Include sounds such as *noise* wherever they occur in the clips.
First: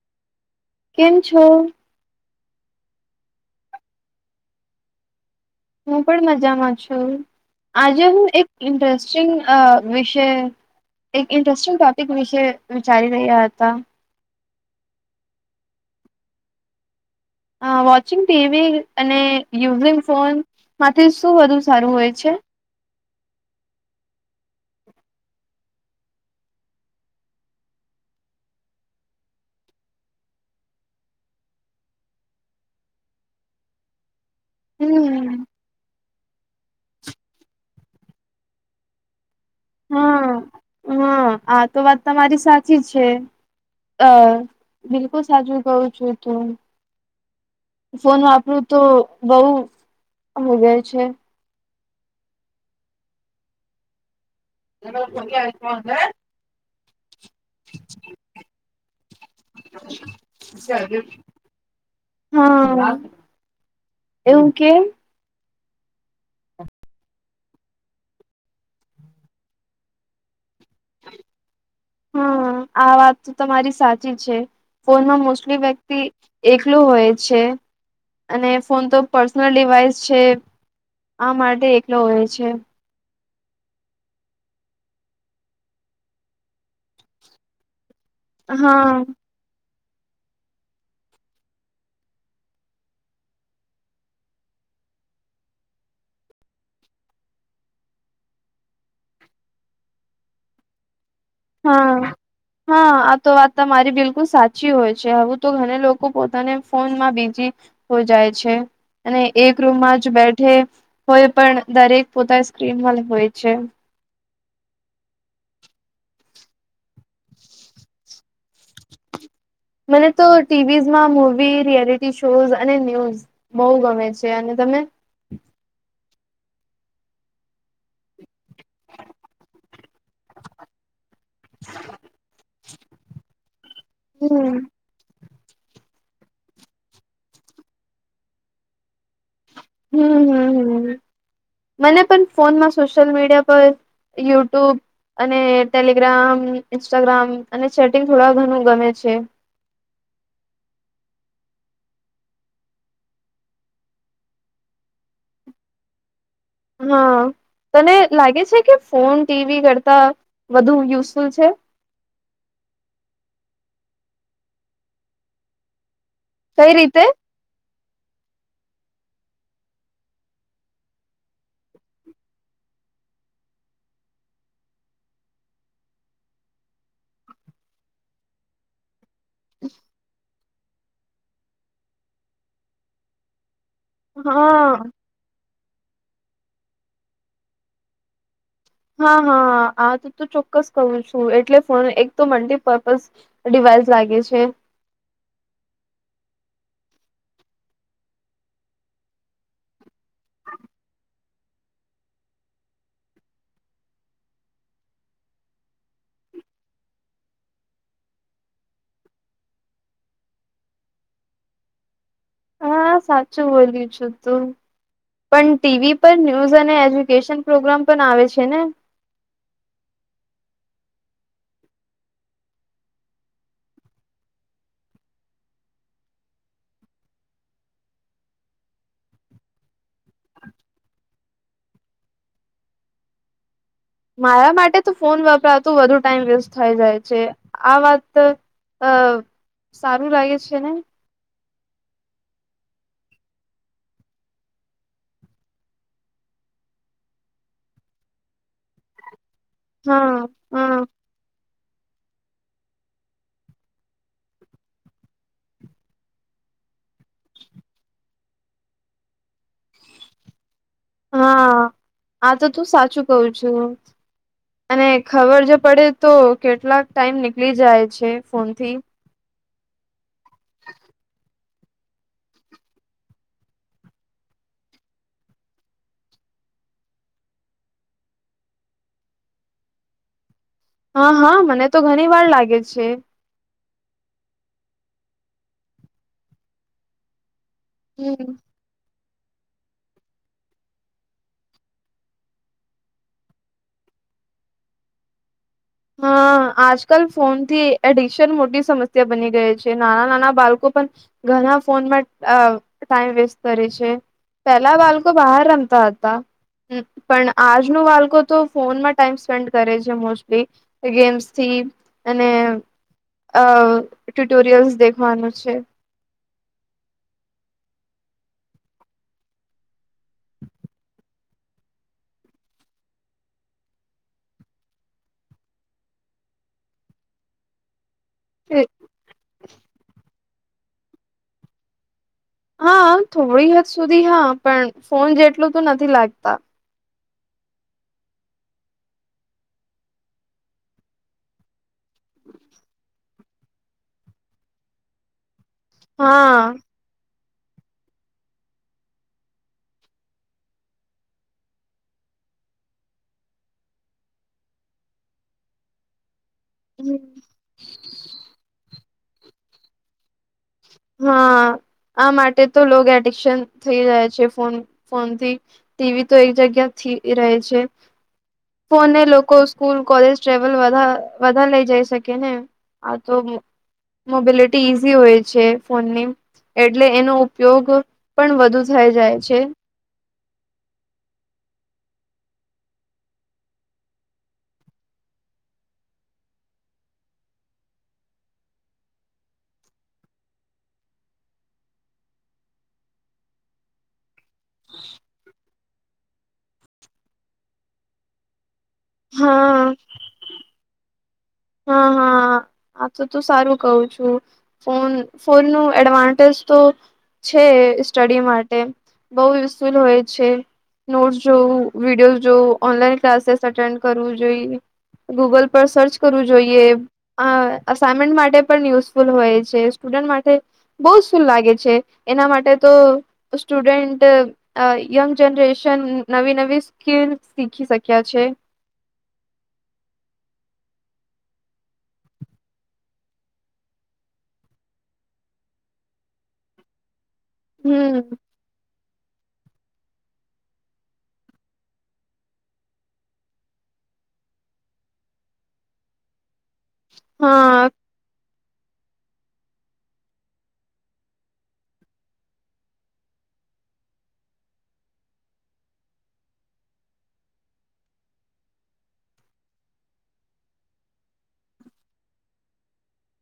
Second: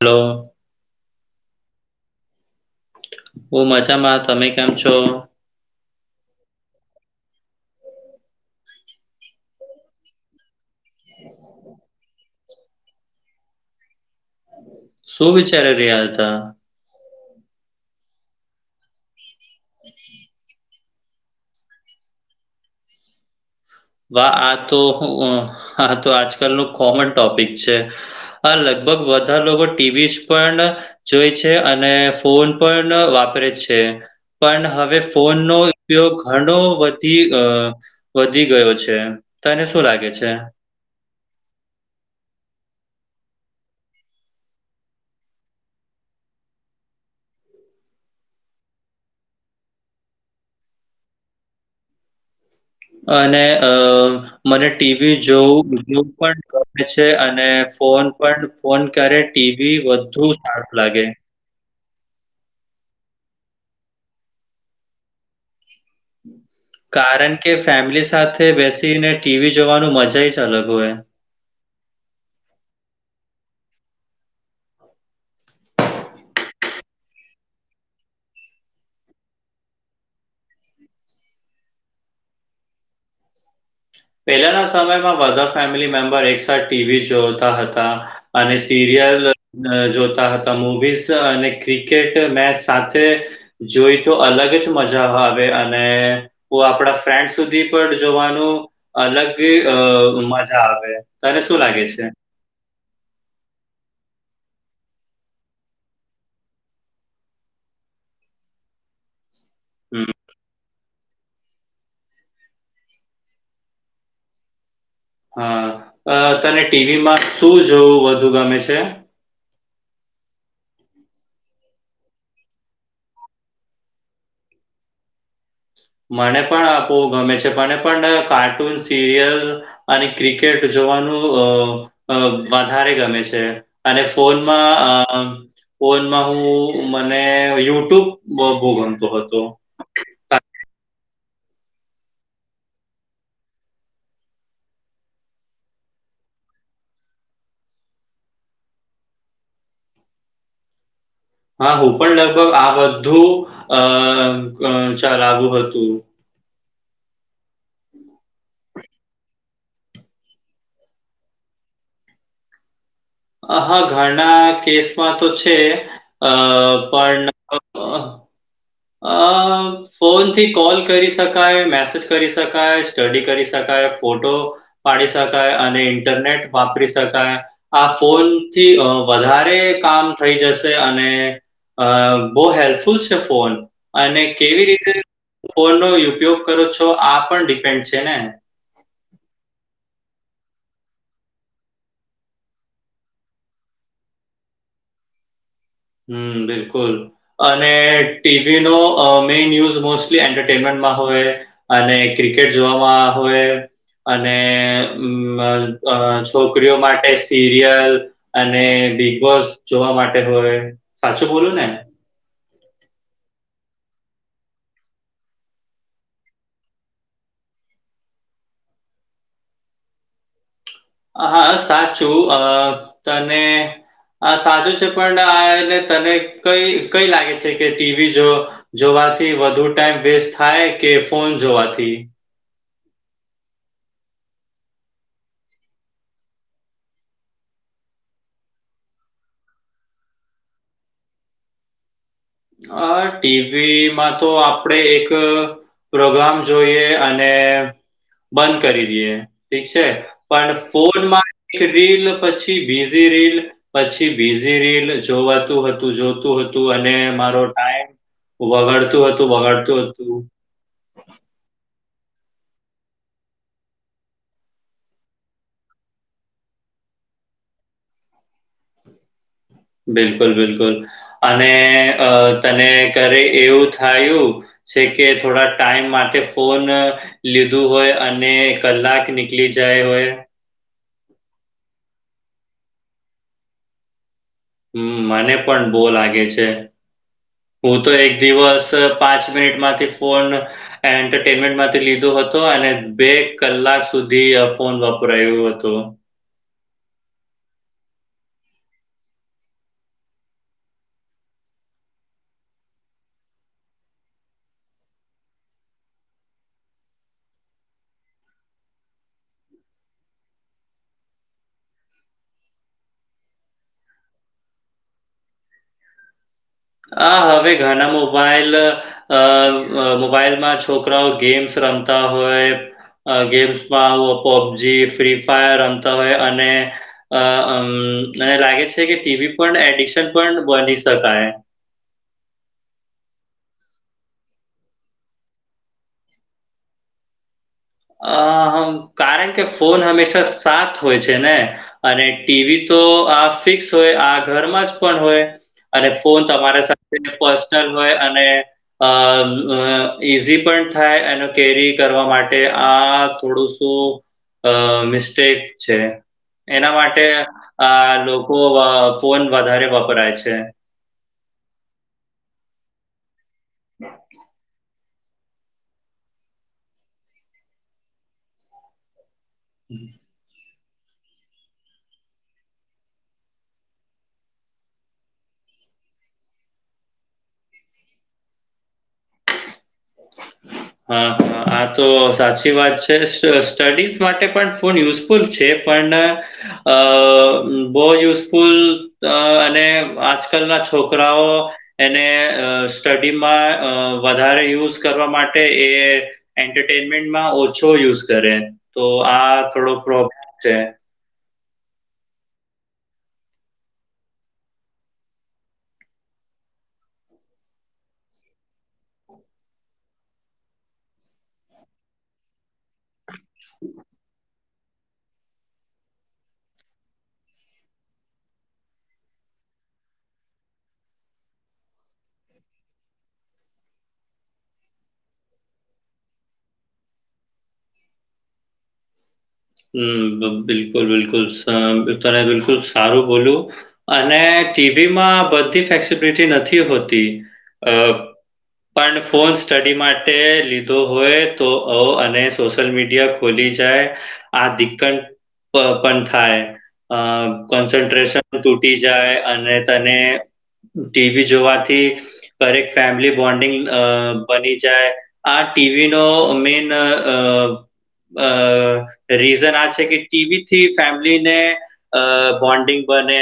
Hello. કેમ છો? ઓ મજામાં તમે કેમ છો? હું પણ મજામાં છું. આજે હું એક ઇન્ટરેસ્ટિંગ વિષય એક ઇન્ટરેસ્ટિંગ ટોપિક વિશે વિચારી રહ્યા હતા. શું વિચારી રહ્યા હતા? અ વોચિંગ ટીવી અને યુઝિંગ ફોન માંથી શું વધુ સારું હોય છે? વા આ તો આ તો આજકાલનું કોમન ટોપિક છે. અ લગભગ બધા લોકો ટીવીસ પણ જોઈ છે અને ફોન પણ વાપરે છે. પણ હવે હમ્મ. ફોનનો ઉપયોગ ઘણો વધી વધી ગયો છે. તને શું લાગે છે? હા. હા આ તો વાત તમારી સાચી જ છે. અ બિલકુલ સાચું કહ્યું છે તું. ફોન વાપરું તો બઉ હોગય છે. અને અ મને ટીવી જોવું એટલું પણ ગમે છે અને ફોન પણ ફોન કયારે ટીવી વધુ સાર્પ લાગે. હા એવું કે? કારણ કે ફેમિલી સાથે બેસીને ટીવી જોવાનું મજા યે જ અલગ હોય. *inaudible* હા આ વાતતો તમારી સાચી જ છે. ફોનમાં મોસ્ટલી વ્યક્તિ એકલો હોય છે. અને ફોન તો પર્સનલ ડિવાઈસ છે આ માટે એકલો હોય છે. પહેલાના સમયમાં બધા ફેમિલી મેમ્બર એક સાથે ટીવી જોતા હતા. અને હા સિરિયલ અ જોતા હતા મુવીઝ અને ક્રિકેટ મેચ સાથે જોઈ તો અલગ જ મજા આવે અને કો આપણા ફ્રેન્ડ સુધી પણ જોવાનું અલગ અ મજા આવે. તને શું લાગે છે? હા. હા આ તો વાત તમારી બિલકુલ સાચી હોય છે આવું તો ઘને લોકો પોતાને ફોનમાં બીજી હો જાય છે. અને એક રૂમમાં હમ, જ બેઠે હોય પણ દરેક પોતાની સ્ક્રીન અલગ હોય છે. હા અ તને ટીવીમાં શું જોવું વધુ ગમે છે? મને તો ટીવીઝ માં મૂવી રિયાલિટી શોઝ અને ન્યૂઝ બઉ ગમે છે અને તમને? મને પણ બવ ગમે છે. મને પણ કાર્ટૂન, સિરિયલ અને ક્રિકે ક્રિકેટ જોવાનું વધારે ગમે છે. અને હમ ફોનમાં અ ફોનમાં હું મને યુટ્યુબ બો બો ગમતું હતું. હમમ હમમ હમમ મને પણ ફોનમાં સોશિયલ મીડિયા પર યુટ્યુબ અને ટેલિગ્રામ, ઇન્સ્ટાગ્રામ અને ચેટિંગ થોડા ઘણું ગમે છે. હા હું પણ લગભગ આ બધું અ ક ચલાવુ હતું. હા તને લાગે છે કે ફોન ટીવી કરતા વધુ યુઝફુલ છે? આહા ઘણા કેસમાં તો છે અ કઈ રીતે પણ અ, અ ફોનથી કોલ કરી શકાય, મેસેજ કરી શકાય, સ્ટડી કરી શકાય, ફોટો પાડી શકાય અને ઇન્ટરનેટ વાપરી શકાય. આ ફોન થી વધારે કામ થઈ જશ. જસે અને અ બવ હેલ્પફુલ છે ફોન અને હા કેવી રીતે ફોન નો ઉપયોગ કરો છો આ પણ ડિપેન્ડ છે ને. હા હા આતો ચોક્કસ કહુ છું એટલે ફોન એક તો મલ્ટીપર્પઝ ડિવાઈસ લાગે છે. હમ્મ બિલકુલ, અને ટીવી નો મેઇન ન્યુઝ મોસ્ટ એન્ટરટેનમેન્ટમાં હોય, અને ક્રિકેટ જોવામાં હોય. અને છોકરીઓ માટે સિરિયલ. અને બિગબોસ જોવા માટે હોય સાચું બોલું ને. હા સાચું બોલ્યું છું તું. પણ ટીવી પર ન્યુઝ અને એજ્યુકેશન પ્રોગ્રામ પણ આવે છે ને. હા સાચું અ તને આ સાચું છે પણ આને તને કઈ કઈ લાગે છે કે ટીવી જો જોવાથી વધુ ટાઈમ વેસ્ટ થાય કે ફોન જોવાથી? મારા માટે તો ફોન વપરાતું વધુ ટાઈમ વેસ્ટ થઈ જાય છે, આ વાત અ સારું લાગે છે ને? અ ટીવીમાં તો આપડે એક પ્રોગ્રામ જોઈએ અને બંધ કરી દઈએ. ઠીક છે, હા પણ હા ફોનમાં એક રીલ પછી બીઝી રીલ. પછી બીઝી રીલ જોવાતું હતું જોતું હતું અને મારો ટાઈમ વગાડતું હતું વગાડતું હતું. હા, આ તો તું સાચું કવું છું. અને ખબર જો પડે તો કેટલાક ટાઈમ નીકળી જાય છે ફોનથી. બિલકુલ બિલકુલ, અને તને ઘરે એવું થયું. છે કે થોડા ટાઈમ માટે ફોન લીધું હોય અને કલાક નીકળી જાય હોય? હા હા મને તો ઘણી વાર લાગે છે. હમ મને પણ બહ લાગે છે, હું તો એક હમ દિવસ પાંચ મિનિટમાંથી ફોન એન્ટરટેનમેન્ટ માંથી લીધો હતો અને બે કલાક સુધી આ ફોન વાપરાયું હતો. *inaudible* હા આજકાલ ફોન થી એડિક્શન મોટી સમસ્યા બની ગઈ છે નાના નાના બાળકો પણ ઘણા ફોનમાં ટાઈમ વેસ્ટ કરે છે. પેલા બાળકો બહાર રમતા હતા. હ પણ આજનું બાળકો તો ફોનમાં ટાઈમ સ્પેન્ડ કરે છે મોસ્ટલી. ગેમ્સથી, અને અ ટુટોરિયલ્સ દેખવાનું છે. હ હવે ઘણા મોબાઈલ અ મોબાઈલમાં છોકરાઓ ગેમ્સ રમતા હોય. ગેમ્સમાં પબજી ફ્રી ફાયર રમતા હોય અને અ મને લાગે છે કે ટીવી પણ એડિક્શન પણ બની શકાય. હા થોડી હદ સુધી હા પણ ફોન જેટલું તો નથી લાગતા. અ કારણ કે ફોન હમેશા સાથ હોય છે ને. અને ટીવી તો આ ફિક્સ હોય આ ઘરમાં જ પણ હોય, અને ફોન હા તમારા તે પર્સનલ હોય અને અ ઈઝી પણ થાય એનો કેરી કરવા માટે. માટે આ થોડું શું અ મિસ્ટેક છે. એના હમ. માટે આ લોકો ફોન વધારે વપરાય છે. હા, આ માટે તો લોગ એડિકશન થઈ જાય છે ફોન. ફોન થી, ટીવી તો એક જગ્યા થી રહે છે, ફો એ લોકો સ્કૂલ કોલેજ ટ્રેવલ વધા વધાર લઈ જઈ શકે ને આ તો મોબલિટી ઇઝી હોય છે ફોનની એટલે એનો ઉપયોગ પણ વધુ થઈ જાય છે હા હા આ તો સાચી વાત છે સ સ્ટડીઝ માટે પણ ફોન યુઝ ફૂલ છે પણ અ બો યુઝફુલ અ અને આજકાલ ના છોકરાઓ એને અ સ્ટડીમાં વધારે યુઝ કરવા માટે એ એન્ટરટેઇનમેન્ટ ઓછો યુઝ કરે તો હા થીડો પ્રો છે હ હ આ તો તું સારું કવ છું ફોન ફોન નો એડવાન્ટેજ તો છે સ્ટડી માટે બઉ યુઝફુલ હોય છે નોટસ જોઉં વિડીયો જોઉ ઓનલાઈન ક્લાસીસ અટેન્ડ કરવું જોઈએ ગૂગલ પર સર્ચ કરવું જોઈએ અ અસાઇમેન્ટ માટે પણ યુઝફુલ હોય છે સ્ટુડન્ટ માટે બઉં સુું લાગે છે એના માટે તો સ્ટુડન્ટ અ યંગ જનરેશન નવી નવી સ્કીલ શીખી શક્યા છે હમ્મ બિલકુલ બિલકુલ *unintelligible* તને બિલકુલ સારું બોલુ અને ટીવીમાં બધી ફ્લેક્સિબિલિટી નથી હોતી અ હમ પણ ફોન સ્ટડી માટે લીધો હોય તો અ અને સોશિયલ મીડિયા ખોલી જાય આ દીકંટ પ પણ થાય અ હા કોન્સન્ટ્રેશન તૂટી જાય અને તને ટી. વી. જોવાથી હરેક ફેમિલી બોન્ડિંગ અ બની જાય આ ટી. વી. નો મેન અ અ રીઝન આ છે કે ટી. વી. થી ફેમિલીને અ બોન્ડિંગ બને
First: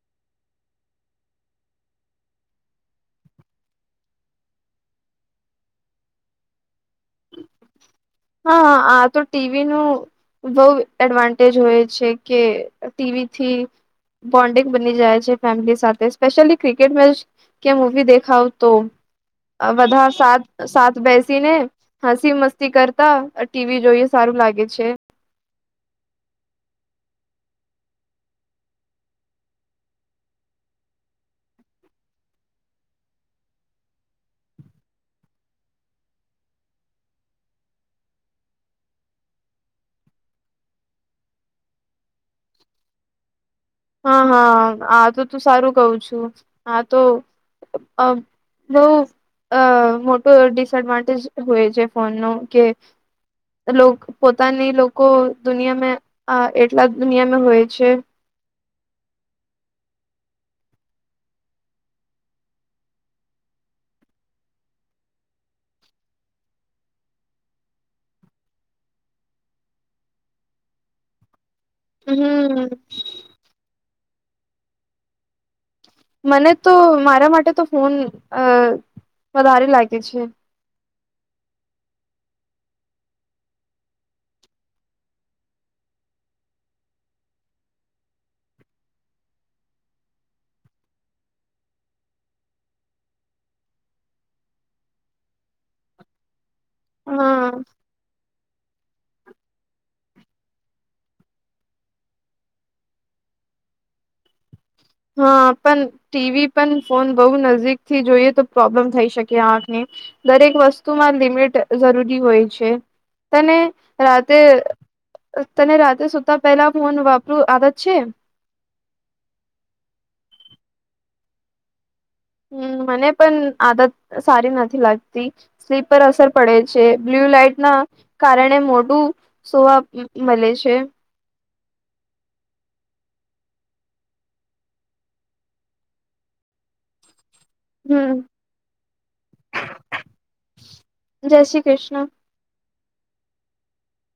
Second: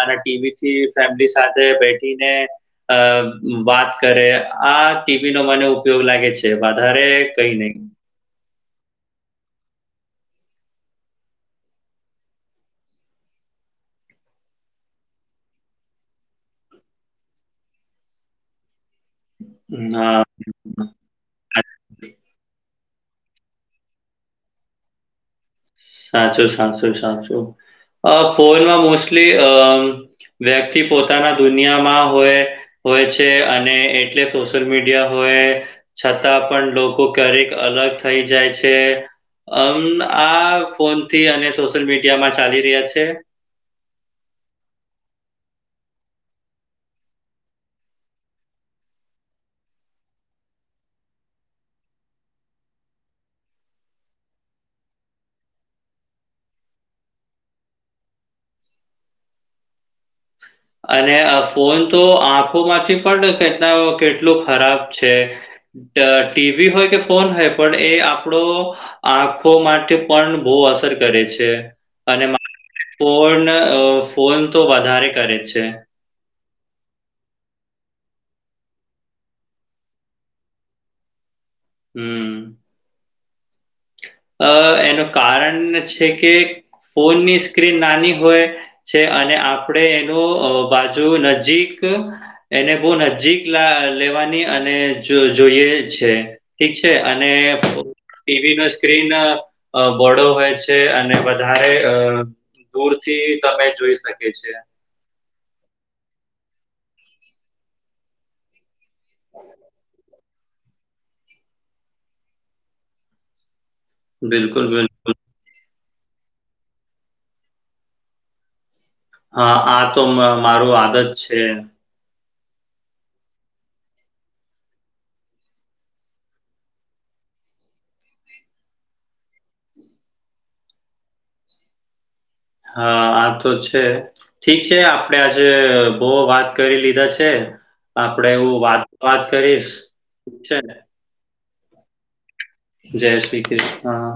અને ટી. વી. થી ફેમિલી સાથે બેઠીને અ વાત કરે આ ટી. વી. નો મને ઉપયોગ લાગે છે વધારે કઈ નઈ હા આ તો ટી. વી. નું બઉ એડવાન્ટેજ હોય છે કે ટી. વી. થી બોન્ડિંગ બની જાય છે ફેમિલી સાથે સ્પેશયલી ક્રિકેટ મેચ કે મૂવી દેખાવ તો અ બધા હા સાત સાત બેસીને હસી મસ્તી કરતા ટી. વી. જોઈએ સારું લાગે છે. સાચું સાચું સાચું અ ફોનમાં મોસ્ટલી અ વ્યક્તિ પોતાના દુનિયામાં હોય હોય છે અને એટલે સોશિયલ મીડિયા હોય છતાં પણ લોકો ક્યારેક અલગ થઈ જાય છે અમ આ ફોન થી અને સોશિયલ મીડિયામાં ચાલી રહ્યા છે હા હા આ તો તું સારું કવ છું આ તો અ બઉ અ મોટું ડિસએડવાન્ટેજ હોય છે ફોનો કે લોક પોતાની લોકો દુનિયામે આ એટલા દુનિયામે હોય છે અને આ ફોન તો આંખોમાંથી પણ કેટલા ઓ કેટલું ખરાબ છે અ ટી. વી. હોય કે ફોન હોય પણ એ આપડો આંખો માટે પણ બો અસર કરે છે. અહ અને હમ્મ ફોન ફોન તો વધારે કરે છે. મને તો મારા માટે તો ફોન અ વધારે લાગે છે. હમ. અ એનું કારણ છે કે ફોનની સ્ક્રીન નાની હોય. છે અને આપડે એનું બાજુ નજીક. એને બહુ નજીક લેવાની અને જોઈએ છે. ઠીક છે અને હા ટીવી ન સ્ક્રીન બોડો હોય છે અને વધારે અ દૂર થી તમે જોઈ શકે છે. હા પણ ટીવી પણ ફોન બહુ નજીકથી જોઈએ તો પ્રોબ્લેમ થઈ શકે આંખને. દરેક વસ્તુમાં લિમિટ જરૂરી હોય છે, તને રાતે બિલકુલ, બિલકુલ. તને રાતે સુતા પહેલા ફોન વાપરું આદત છે? હા આ તો મારું આદત છે. હમ મને પણ આદત સારી નથી લાગતી. સ્લીપ પર અસર પડે છે બ્લ્યુ લાઈટ ના, કારણે મોટું સોવા મળે છે. હા આ તો છે. ઠીક છે આપડે આજે બહ વાત કરી લીધા છે. હમ આપડે એવું વાત વાત કરીશક, છે ને. જય શ્રી કૃષ્ણ. જય શ્રી કૃષ્ણ.